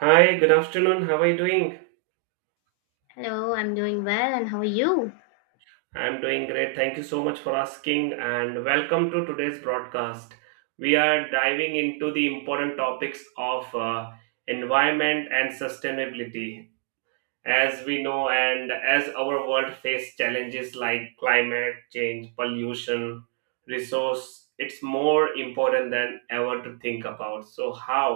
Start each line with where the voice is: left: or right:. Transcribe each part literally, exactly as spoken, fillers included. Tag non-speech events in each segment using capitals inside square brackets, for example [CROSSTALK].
right: Hi, good afternoon. How are you doing?
left: Hello, I'm doing well, and how are you?
right: I'm doing great. Thank you so much for asking and welcome to today's broadcast. We are diving into the important topics of uh, environment and sustainability. As we know and as our world faces challenges like climate change, pollution, resource, it's more important than ever to think about so how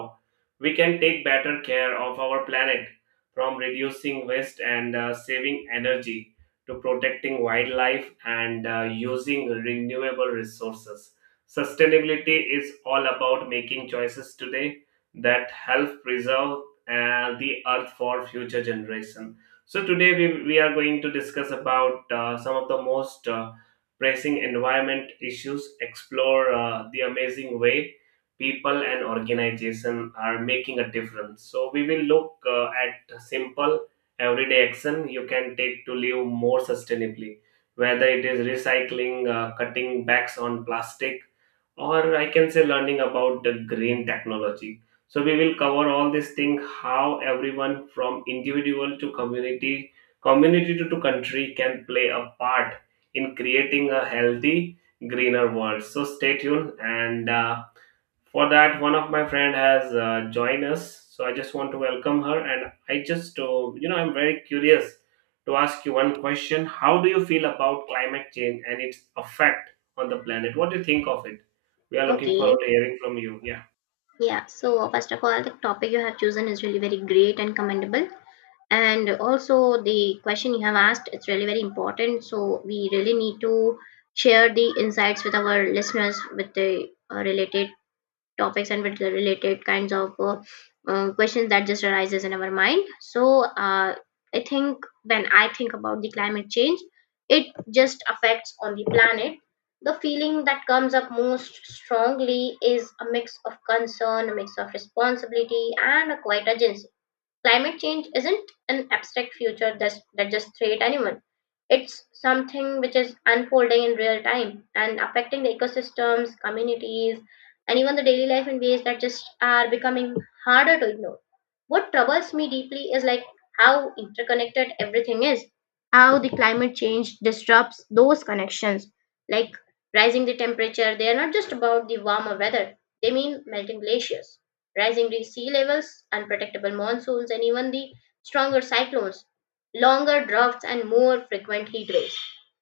right: we can take better care of our planet, from reducing waste and uh, saving energy to protecting wildlife and uh, using renewable resources. Sustainability is all about making choices today that help preserve and the earth for future generation. So today we, we are going to discuss about uh, some of the most uh, pressing environment issues, explore uh, the amazing way people and organization are making a difference. So we will look uh, at simple everyday action you can take to live more sustainably, whether it is recycling, uh, cutting backs on plastic, or I can say learning about the green technology. So we will cover all these things, how everyone from individual to community, community to, to country can play a part in creating a healthy, greener world. So stay tuned. And uh, for that, one of my friend has uh, joined us. So I just want to welcome her. And I just, uh, you know, I'm very curious to ask you one question. How do you feel about climate change and its effect on the planet? What do you think of it? We are looking
left: Okay,
right: forward to hearing from you. Yeah.
left: yeah. So uh, first of all, the topic you have chosen is really very great and commendable, and also the question you have asked it's really very important. So we really need to share the insights with our listeners with the uh, related topics and with the related kinds of uh, uh, questions that just arises in our mind so uh, i think when I think about the climate change it just affects on the planet. The feeling that comes up most strongly is a mix of concern, a mix of responsibility, and a quiet urgency. Climate change isn't an abstract future that's, that just threat anyone. It's something which is unfolding in real time and affecting the ecosystems, communities, and even the daily life in ways that just are becoming harder to ignore. What troubles me deeply is like how interconnected everything is, how the climate change disrupts those connections. Like rising the temperature, they are not just about the warmer weather, they mean melting glaciers, rising sea levels, unpredictable monsoons, and even the stronger cyclones, longer droughts, and more frequent heat waves.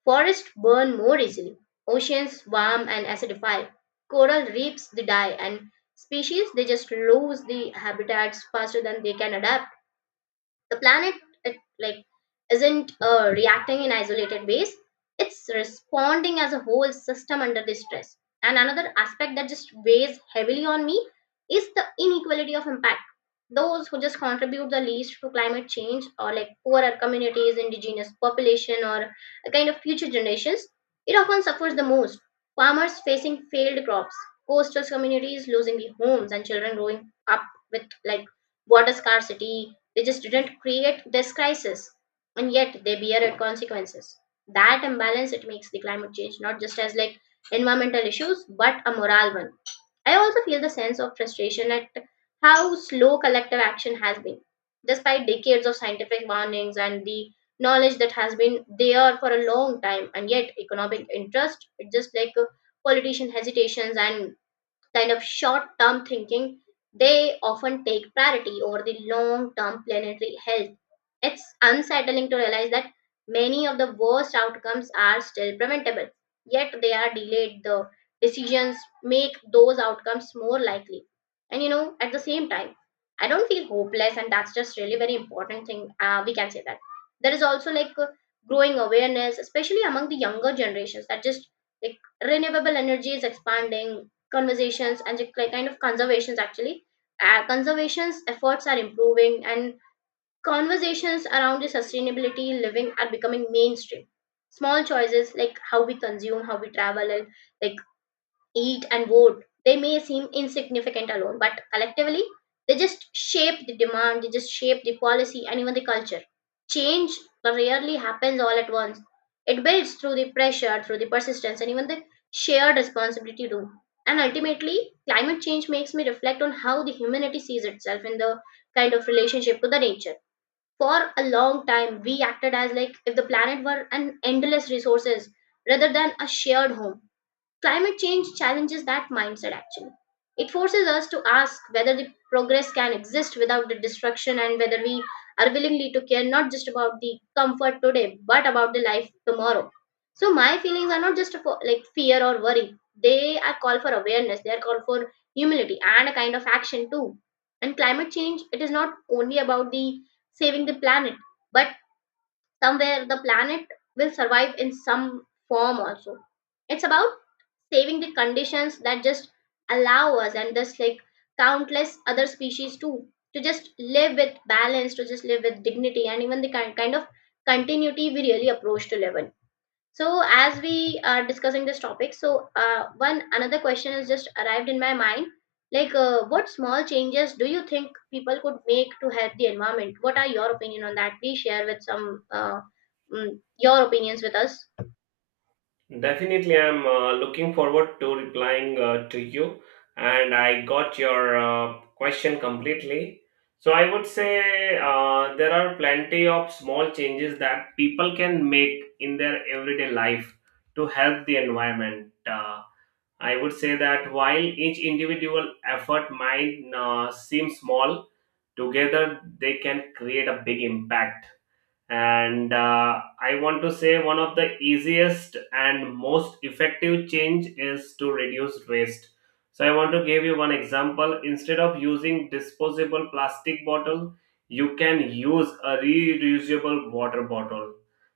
left: Forests burn more easily, oceans warm and acidify, coral reefs they die, and species they just lose the habitats faster than they can adapt. The planet, it, like, isn't uh, reacting in isolated ways. It's responding as a whole system under this stress. And another aspect that just weighs heavily on me is the inequality of impact. Those who just contribute the least to climate change, or like poorer communities, indigenous population, or a kind of future generations, it often suffers the most. Farmers facing failed crops, coastal communities losing their homes, and children growing up with like water scarcity, they just didn't create this crisis, and yet they bear its consequences. That imbalance, it makes the climate change not just as like environmental issues but a moral one. I also feel the sense of frustration at how slow collective action has been, despite decades of scientific warnings and the knowledge that has been there for a long time, and yet economic interest, it's just like uh, politician hesitations and kind of short term thinking, they often take priority over the long term planetary health. It's unsettling to realize that many of the worst outcomes are still preventable, yet they are delayed. The decisions make those outcomes more likely. And you know, at the same time, I don't feel hopeless, and that's just really very important thing. Uh, we can say that there is also like uh, growing awareness, especially among the younger generations, that just like renewable energy is expanding, conversations and just like kind of conservations actually. Uh, conservations efforts are improving, and conversations around the sustainability living are becoming mainstream. Small choices like how we consume, how we travel, and like eat and vote, they may seem insignificant alone, but collectively, they just shape the demand, they just shape the policy, and even the culture. Change rarely happens all at once. It builds through the pressure, through the persistence, and even the shared responsibility to do. And ultimately, climate change makes me reflect on how the humanity sees itself in the kind of relationship to the nature. For a long time we acted as like if the planet were an endless resources rather than a shared home. Climate change challenges that mindset actually. It forces us to ask whether the progress can exist without the destruction, and whether we are willingly to care not just about the comfort today but about the life tomorrow. So my feelings are not just for like fear or worry. They are call for awareness. They are call for humility and a kind of action too. And climate change, it is not only about the saving the planet, but somewhere the planet will survive in some form also. It's about saving the conditions that just allow us and thus, like countless other species too, to just live with balance, to just live with dignity, and even the ki- kind of continuity we really approach to live in. So as we are discussing this topic, so uh, one another question has just arrived in my mind, like uh, what small changes do you think people could make to help the environment? What are your opinion on that? Please share with some uh, mm, your opinions with us.
right: Definitely, I'm uh, looking forward to replying uh, to you. And I got your uh, question completely. So, I would say uh, there are plenty of small changes that people can make in their everyday life to help the environment. Uh, I would say that while each individual effort might uh, seem small, together they can create a big impact. And uh, I want to say one of the easiest and most effective change is to reduce waste. So I want to give you one example. Instead of using disposable plastic bottle, you can use a reusable water bottle.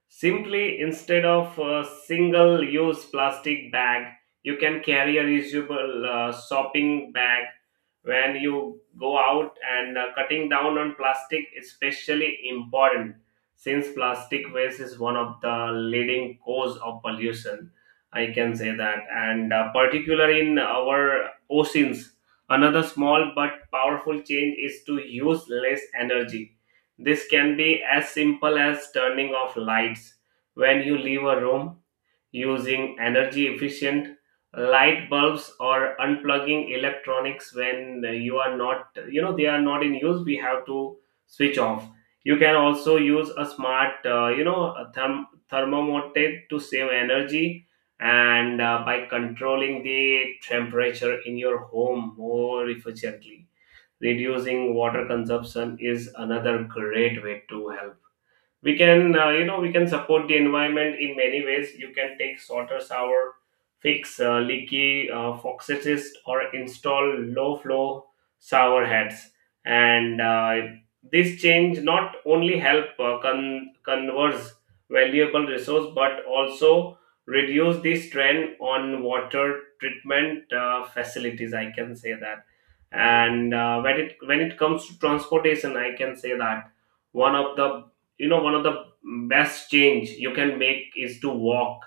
right: Simply instead of a single use plastic bag, you can carry a reusable uh, shopping bag when you go out. And uh, cutting down on plastic is especially important, since plastic waste is one of the leading cause of pollution, I can say that, and uh, particularly in our oceans. Another small but powerful change is to use less energy. This can be as simple as turning off lights when you leave a room, using energy efficient light bulbs, or unplugging electronics when uh, you are not you know they are not in use. We have to switch off. You can also use a smart, uh, you know a therm- thermometer to save energy and uh, by controlling the temperature in your home more efficiently. Reducing water consumption is another great way to help. We can, uh, you know we can support the environment in many ways. You can take water shower, fix uh, leaky uh, faucets, or install low flow shower heads. And uh, this change not only help uh, con- converse valuable resource, but also reduce the strain on water treatment uh, facilities, I can say that. And uh, when it when it comes to transportation, I can say that one of the, you know one of the best change you can make is to walk,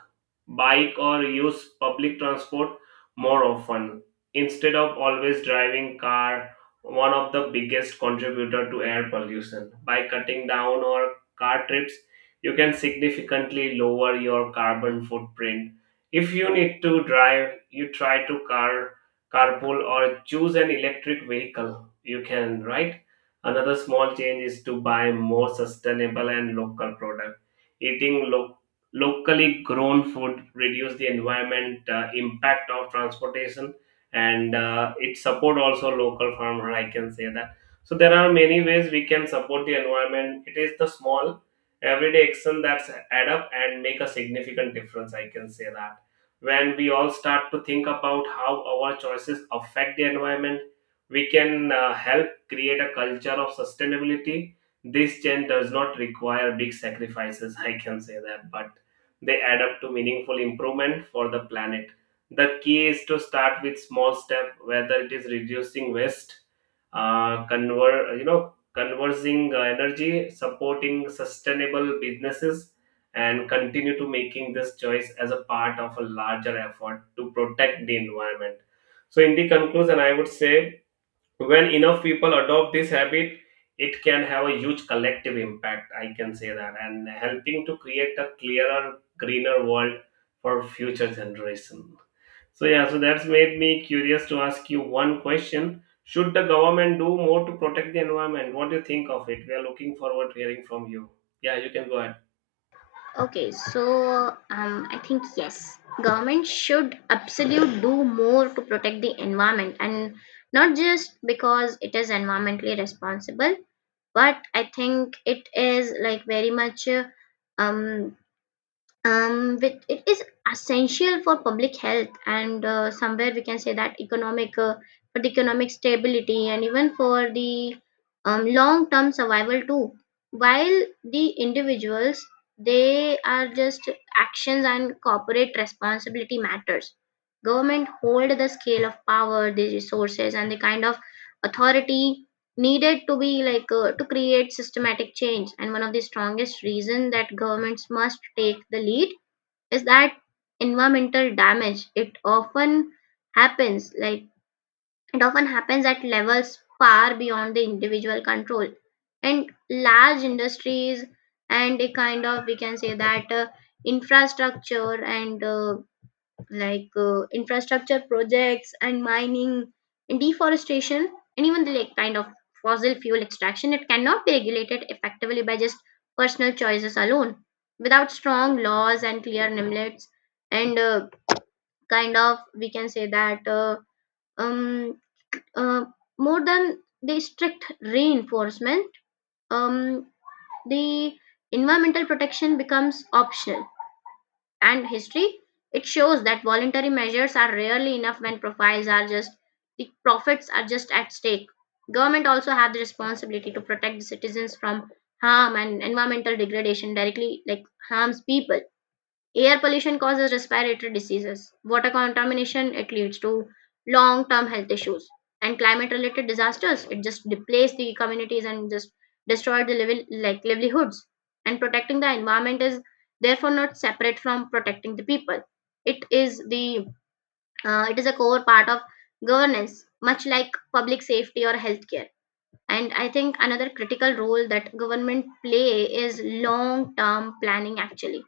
right: bike, or use public transport more often instead of always driving car, one of the biggest contributor to air pollution. By cutting down or car trips, you can significantly lower your carbon footprint. If you need to drive, you try to car carpool or choose an electric vehicle, you can, right. Another small change is to buy more sustainable and local product. Eating lo- locally grown food reduce the environment uh, impact of transportation, and uh, it support also local farmer. I can say that. So there are many ways we can support the environment. It is the small everyday action that's add up and make a significant difference. I can say that when we all start to think about how our choices affect the environment, we can uh, help create a culture of sustainability. This change does not require big sacrifices, I can say that, but they add up to meaningful improvement for the planet. The key is to start with small step, whether it is reducing waste, uh, conver- you know, conversing uh, energy, supporting sustainable businesses, and continue to making this choice as a part of a larger effort to protect the environment. So, in the conclusion, I would say when enough people adopt this habit, it can have a huge collective impact, I can say that, and helping to create a clearer, greener world for future generation. So yeah, so that's made me curious to ask you one question. Should the government do more to protect the environment? What do you think of it? We are looking forward to hearing from you. Yeah, you can go ahead.
left: Okay, so um, I think yes, government should absolutely do more to protect the environment, and not just because it is environmentally responsible, but I think it is like very much uh, um um, which it is essential for public health and uh, somewhere we can say that economic uh, for the economic stability and even for the um, long term survival too. While the individuals, they are just actions and corporate responsibility matters, government hold the scale of power, the resources, and the kind of authority needed to be like uh, to create systematic change. And one of the strongest reason that governments must take the lead is that environmental damage, it often happens like it often happens at levels far beyond the individual control. And large industries and a kind of we can say that uh, infrastructure and uh, like uh, infrastructure projects and mining and deforestation and even the like kind of fossil fuel extraction, it cannot be regulated effectively by just personal choices alone without strong laws and clear limits, and uh, kind of we can say that uh, um uh, more than the strict reinforcement, um the environmental protection becomes optional. And history, it shows that voluntary measures are rarely enough when profiles are just the profits are just at stake. Government also have the responsibility to protect the citizens from harm, and environmental degradation directly like harms people. Air pollution causes respiratory diseases. Water contamination, it leads to long term health issues. And climate related disasters, it just depletes the communities and just destroy the living, like livelihoods. And protecting the environment is therefore not separate from protecting the people. It is the uh, it is a core part of governance, much like public safety or healthcare. And I think another critical role that government play is long term planning actually.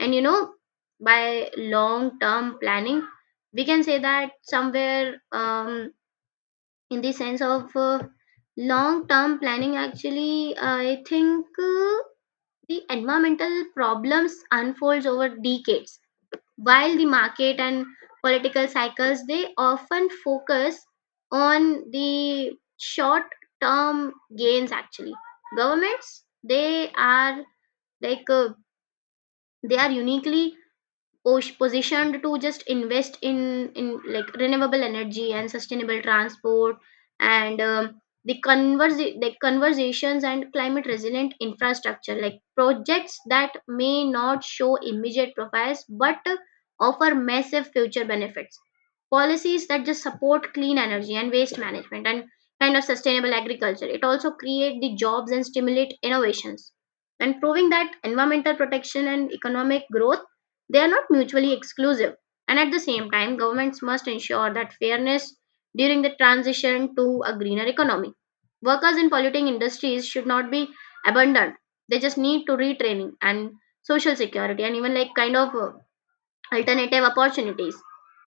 left: And you know, by long term planning we can say that somewhere um, in the sense of uh, long term planning actually, i think uh, the environmental problems unfolds over decades, while the market and political cycles they often focus on the short term gains actually. Governments, they are like uh, they are uniquely pos- positioned to just invest in in like renewable energy and sustainable transport and um, the converse the conversations and climate resilient infrastructure, like projects that may not show immediate profits but offer massive future benefits. Policies that just support clean energy and waste management and kind of sustainable agriculture, it also create the jobs and stimulate innovations, and proving that environmental protection and economic growth, they are not mutually exclusive. And at the same time, governments must ensure that fairness during the transition to a greener economy. Workers in polluting industries should not be abandoned. They just need to retraining and social security and even like kind of uh, alternative opportunities.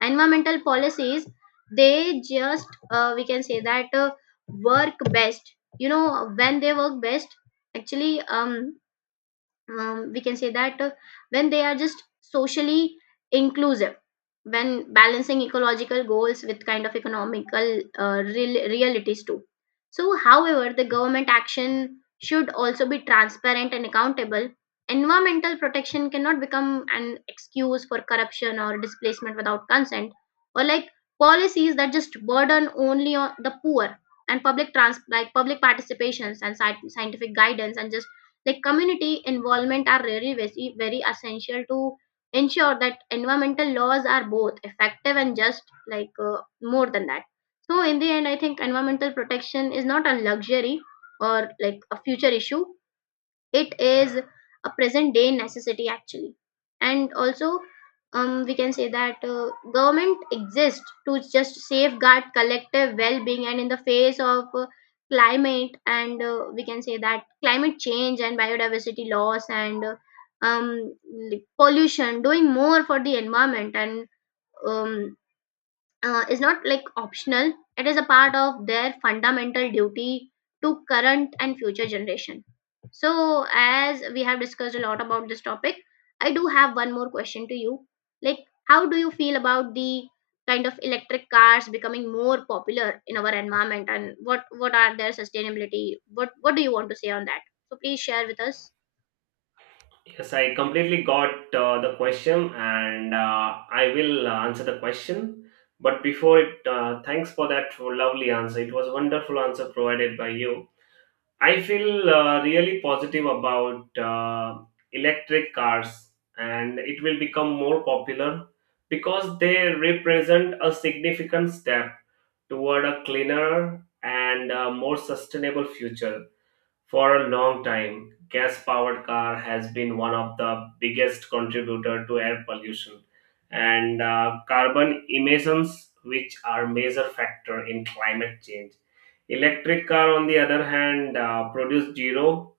left: Environmental policies, they just uh, we can say that uh, work best. You know when they work best actually, um um, we can say that uh, when they are just socially inclusive, when balancing ecological goals with kind of economical uh, real, realities too. So however the government action should also be transparent and accountable. Environmental protection cannot become an excuse for corruption or displacement without consent, or like policies that just burden only on the poor. And public trans like public participations and sci- scientific guidance and just like community involvement are really very, very essential to ensure that environmental laws are both effective and just like uh, more than that. So in the end I think environmental protection is not a luxury or like a future issue, it is a present day necessity actually. And also, um, we can say that uh, government exists to just safeguard collective well-being, and in the face of uh, climate and uh, we can say that climate change and biodiversity loss and uh, um, like pollution, doing more for the environment and um, uh, is not like optional, it is a part of their fundamental duty to current and future generation. So as we have discussed a lot about this topic, I do have one more question to you, like how do you feel about the kind of electric cars becoming more popular in our environment, and what what are their sustainability, what what do you want to say on that? So please share with us.
right: Yes, I completely got uh, the question, and uh, I will uh, answer the question. But before it, uh, thanks for that lovely answer. It was a wonderful answer provided by you. I feel uh, really positive about uh, electric cars, and it will become more popular because they represent a significant step toward a cleaner and uh, more sustainable future. For a long time, gas-powered car has been one of the biggest contributor to air pollution and uh, carbon emissions, which are major factor in climate change. Electric car, on the other hand, uh, produce zero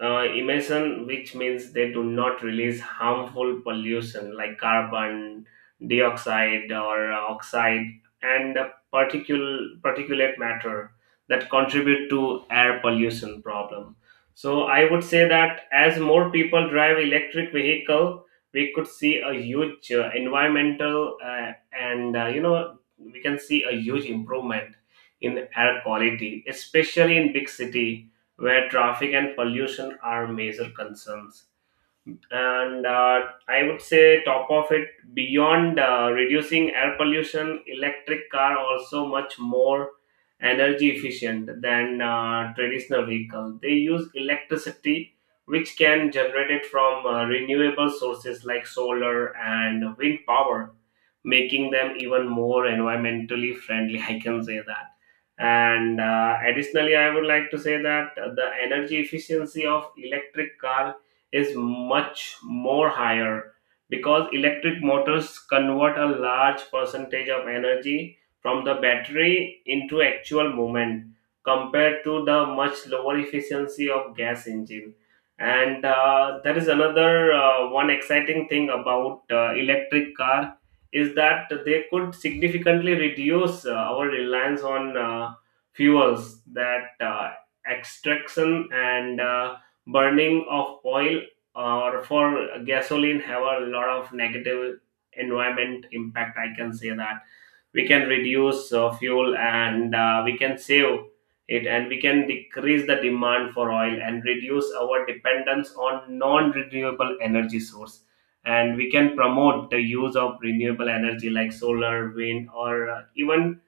right: uh, emission, which means they do not release harmful pollution like carbon dioxide or oxide and particul- particulate matter that contribute to air pollution problem. So I would say that as more people drive electric vehicle, we could see a huge uh, environmental uh, and uh, you know we can see a huge improvement in air quality, especially in big city where traffic and pollution are major concerns. And uh, I would say, top of it, beyond uh, reducing air pollution, electric car also much more energy efficient than uh, traditional vehicle. They use electricity, which can generate it from uh, renewable sources like solar and wind power, making them even more environmentally friendly, [LAUGHS] I can say that. And uh, additionally, I would like to say that the energy efficiency of electric car is much more higher, because electric motors convert a large percentage of energy from the battery into actual movement, compared to the much lower efficiency of gas engine. And uh, there is another uh, one exciting thing about uh, electric car, is that they could significantly reduce uh, our reliance on uh, fuels. That uh, extraction and uh, burning of oil or for gasoline have a lot of negative environment impact, I can say that. We can reduce uh, fuel and uh, we can save it, and we can decrease the demand for oil and reduce our dependence on non-renewable energy source, and we can promote the use of renewable energy like solar, wind, or uh, even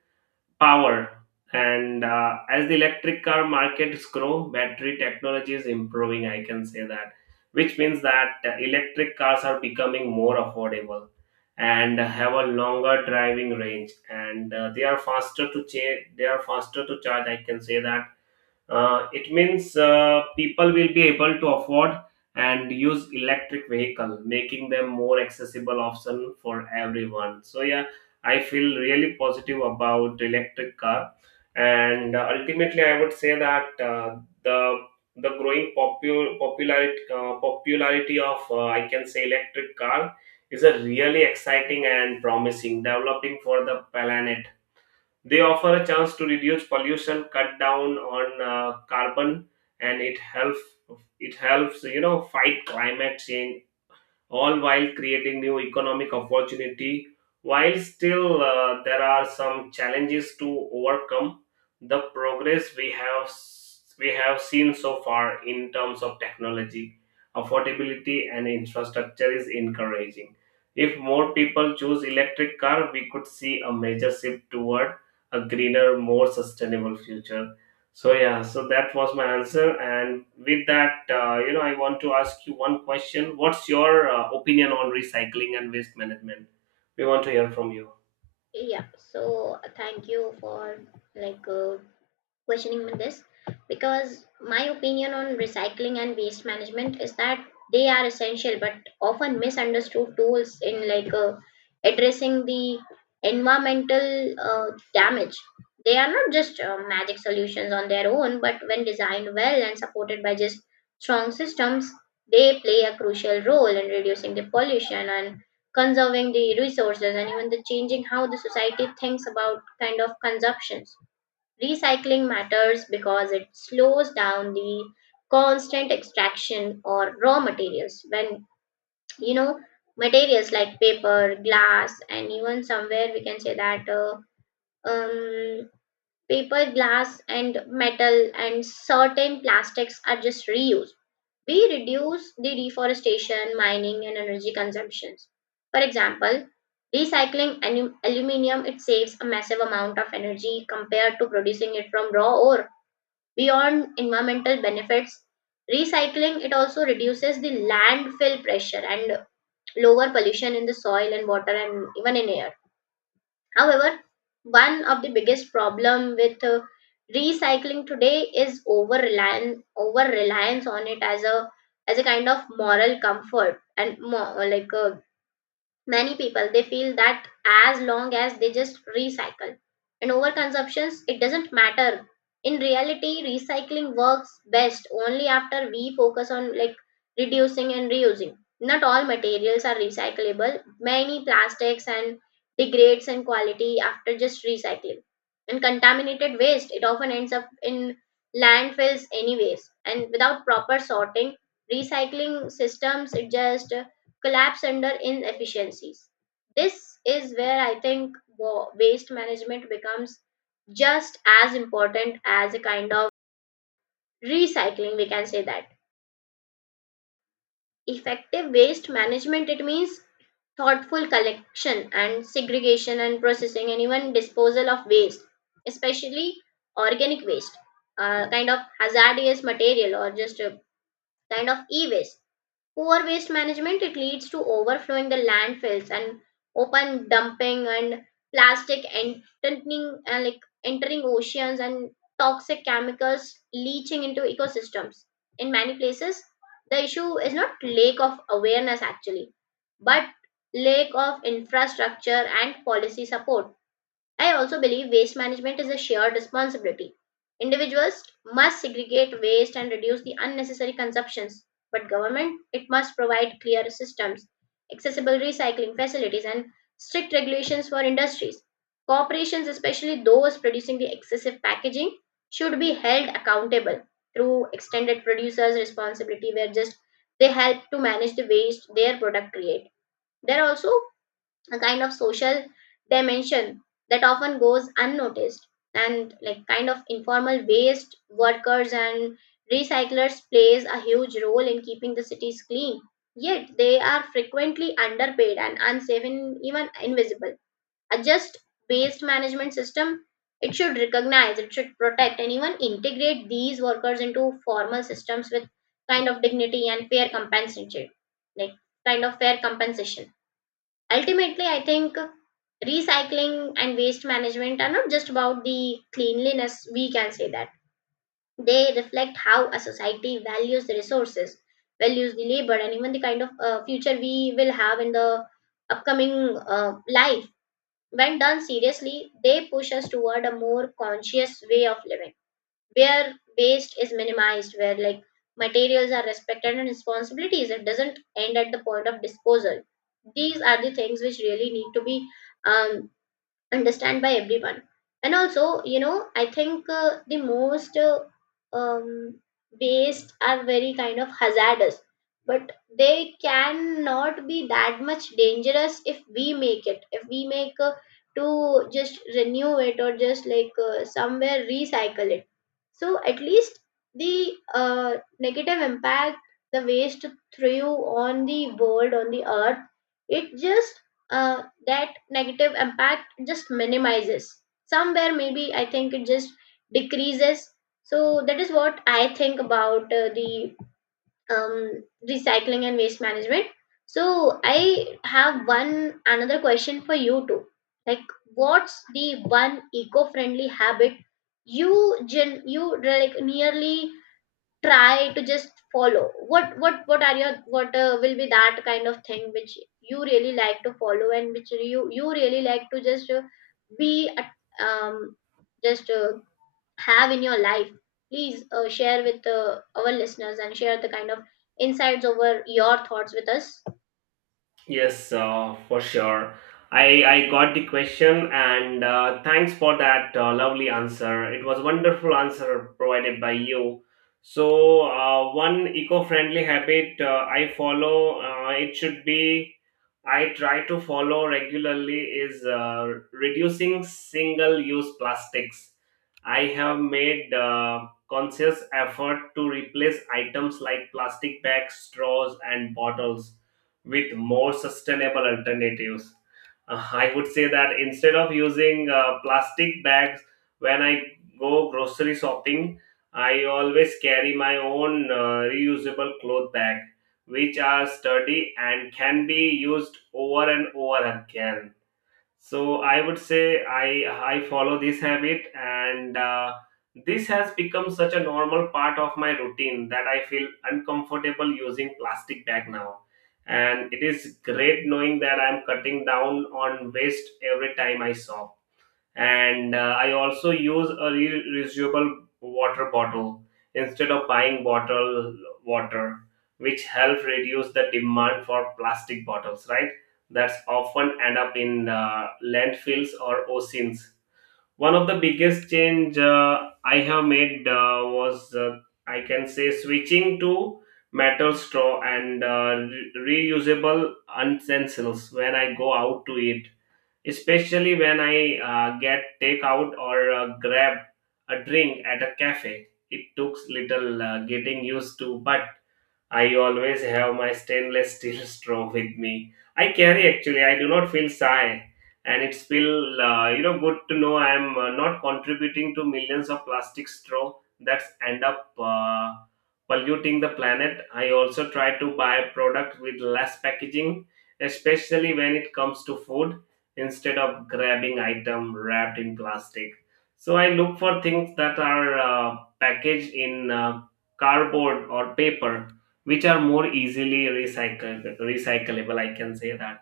right: Power. And uh, as the electric car markets grow, battery technology is improving, I can say that, which means that uh, electric cars are becoming more affordable and have a longer driving range, and uh, they are faster to cha- they are faster to charge, I can say that. Uh, it means uh, people will be able to afford and use electric vehicle, making them more accessible option for everyone. So yeah, I feel really positive about electric car, and uh, ultimately I would say that, uh, the the growing popu- popularity uh, popularity of, uh, I can say, electric car is a really exciting and promising developing for the planet. They offer a chance to reduce pollution, cut down on uh, carbon, and it helps it helps you know fight climate change, all while creating new economic opportunity. While still uh, there are some challenges to overcome, the progress we have s- we have seen so far in terms of technology, affordability, and infrastructure is encouraging. If more people choose electric car, we could see a major shift toward a greener, more sustainable future. So yeah, so that was my answer. And with that, uh, you know, I want to ask you one question. What's your uh, opinion on recycling and waste management? We want to hear from you.
left: Yeah, so uh, thank you for like uh, questioning with this, because my opinion on recycling and waste management is that they are essential but often misunderstood tools in like uh, addressing the environmental uh, damage. They are not just uh, magic solutions on their own, but when designed well and supported by just strong systems, they play a crucial role in reducing the pollution and conserving the resources and even the changing how the society thinks about kind of consumptions. Recycling matters because it slows down the constant extraction or raw materials when you know materials like paper, glass, and even somewhere we can say that uh, um, paper, glass, and metal and certain plastics are just reused. We reduce the deforestation, mining, and energy consumptions. For example, recycling alu- aluminium, it saves a massive amount of energy compared to producing it from raw ore. Beyond environmental benefits, recycling it also reduces the landfill pressure and lower pollution in the soil and water and even in air. However, one of the biggest problem with uh, recycling today is over reliance over reliance on it as a as a kind of moral comfort, and more like uh, many people they feel that as long as they just recycle and over consumptions, it doesn't matter. In reality, recycling works best only after we focus on like reducing and reusing. Not all materials are recyclable, many plastics and degrades in quality after just recycling, and contaminated waste it often ends up in landfills anyways, and without proper sorting, recycling systems it just collapse under inefficiencies. This is where I think wa- waste management becomes just as important as a kind of recycling, we can say that. Effective waste management, it means thoughtful collection and segregation and processing and even disposal of waste, especially organic waste, uh, kind of hazardous material, or just a kind of e waste. Poor waste management, it leads to overflowing the landfills and open dumping and plastic entering and like entering oceans and toxic chemicals leaching into ecosystems. In many places, the issue is not lack of awareness actually, but lack of infrastructure and policy support. I also believe waste management is a shared responsibility. Individuals must segregate waste and reduce the unnecessary consumptions, but government it must provide clear systems, accessible recycling facilities, and strict regulations for industries. Corporations, especially those producing the excessive packaging, should be held accountable through extended producers responsibility, where just they help to manage the waste their product create. There are also a kind of social dimension that often goes unnoticed, and like kind of informal waste workers and recyclers plays a huge role in keeping the cities clean, yet they are frequently underpaid and unsafe and even invisible. A just waste management system, it should recognize, it should protect, and even integrate these workers into formal systems with kind of dignity and fair compensation, like kind of fair compensation. Ultimately, I think recycling and waste management are not just about the cleanliness, we can say that. They reflect how a society values the resources, values the labor, and even the kind of uh, future we will have in the upcoming uh, life. When done seriously, they push us toward a more conscious way of living, where waste is minimized, where like materials are respected and responsibilities it doesn't end at the point of disposal. These are the things which really need to be um, understand by everyone. And also, you know I think uh, the most uh, um, waste are very kind of hazardous, but they cannot be that much dangerous if we make it if we make uh, to just renew it or just like uh, somewhere recycle it, so at least the uh, negative impact the waste through on the world, on the earth, it just uh, that negative impact just minimizes, somewhere maybe I think it just decreases. So that is what I think about uh, the um, recycling and waste management. So I have one another question for you too, like what's the one eco-friendly habit you gen you like nearly try to just follow, what what what are your, what uh, will be that kind of thing which you really like to follow, and which you you really like to just uh, be uh, um just uh, have in your life. Please uh, share with uh, our listeners, and share the kind of insights over your thoughts with us.
right: Yes, uh, for sure. I, I got the question, and uh, thanks for that uh, lovely answer. It was wonderful answer provided by you. So uh, one eco-friendly habit uh, I follow uh, it should be I try to follow regularly is uh, reducing single-use plastics. I have made uh, conscious effort to replace items like plastic bags, straws, and bottles with more sustainable alternatives. Uh, I would say that instead of using uh, plastic bags when I go grocery shopping, I always carry my own uh, reusable cloth bag, which are sturdy and can be used over and over again. So I would say I I follow this habit, and uh, this has become such a normal part of my routine that I feel uncomfortable using plastic bag now. And it is great knowing that I'm cutting down on waste every time I shop. And uh, I also use a re- reusable water bottle instead of buying bottled water, which helps reduce the demand for plastic bottles, right, that's often end up in uh, landfills or oceans. One of the biggest change uh, I have made uh, was uh, I can say switching to metal straw and uh, re- reusable utensils when I go out to eat, especially when I uh, get takeout or uh, grab a drink at a cafe. It took little uh, getting used to, but I always have my stainless steel [LAUGHS] straw with me. I carry actually. I do not feel shy, and it's feel, uh, you know good to know I am uh, not contributing to millions of plastic straw that's end up uh, polluting the planet. I also try to buy product with less packaging, especially when it comes to food, instead of grabbing item wrapped in plastic. So I look for things that are uh, packaged in uh, cardboard or paper, which are more easily recycled recyclable, I can say that.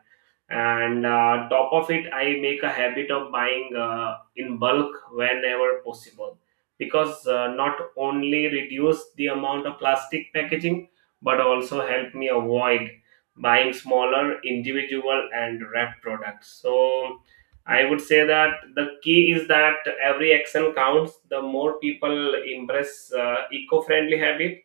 right: And uh, top of it, I make a habit of buying uh, in bulk whenever possible, because uh, not only reduce the amount of plastic packaging, but also help me avoid buying smaller individual and wrap products. So I would say that the key is that every action counts. The more people embrace uh, eco-friendly habit,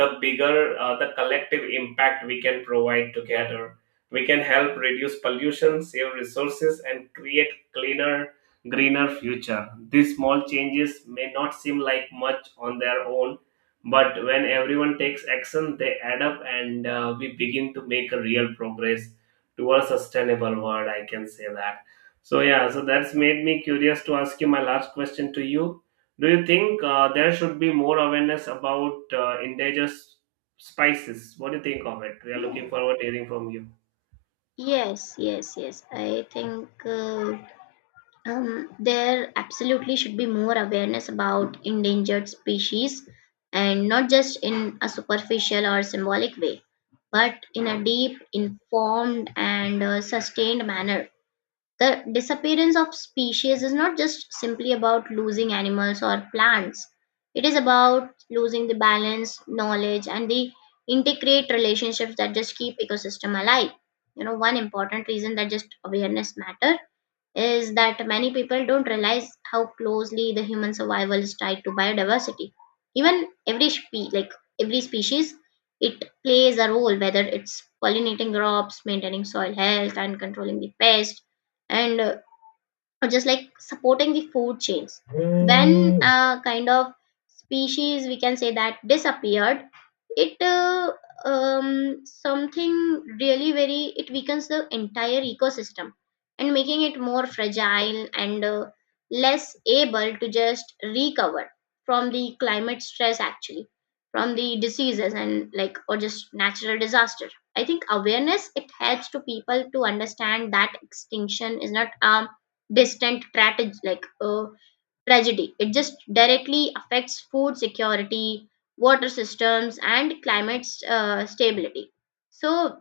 right: the bigger uh, the collective impact we can provide together. We can help reduce pollution, save resources, and create cleaner, greener future. These small changes may not seem like much on their own, but when everyone takes action, they add up, and uh, we begin to make a real progress towards sustainable world. I can say that. So yeah, so that's made me curious to ask you my last question to you. Do you think uh, there should be more awareness about uh, endangered s- spices? What do you think of it? We are looking forward to hearing from you.
left: Yes, yes, yes. I think uh, Um, there absolutely should be more awareness about endangered species, and not just in a superficial or symbolic way, but in a deep, informed, and uh, sustained manner. The disappearance of species is not just simply about losing animals or plants, it is about losing the balance, knowledge, and the integrate relationships that just keep ecosystem alive. You know, one important reason that just awareness matter is that many people don't realize how closely the human survival is tied to biodiversity. Even every spe- like every species, it plays a role, whether it's pollinating crops, maintaining soil health, and controlling the pest, and uh, or just like supporting the food chains. When uh, kind of species we can say that disappeared, it uh, um, something really very it weakens the entire ecosystem and making it more fragile and uh, less able to just recover from the climate stress actually, from the diseases and like or just natural disaster. I think awareness it helps to people to understand that extinction is not um distant tragedy, like uh, tragedy it just directly affects food security, water systems, and climate uh, stability. So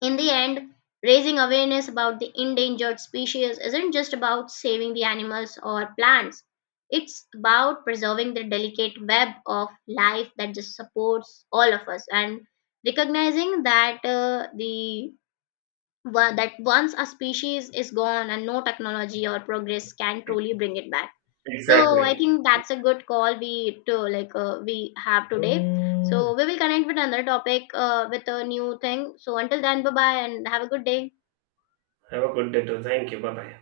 left: in the end, raising awareness about the endangered species isn't just about saving the animals or plants, it's about preserving the delicate web of life that just supports all of us, and recognizing that uh, the wa- that once a species is gone, and no technology or progress can truly bring it back. So I
right: Exactly.
left: think that's a good call we to like uh, we have today. So we will connect with another topic uh, with a new thing. So until then, bye bye, and have a good day.
right: Have a good day too. Thank you. Bye bye.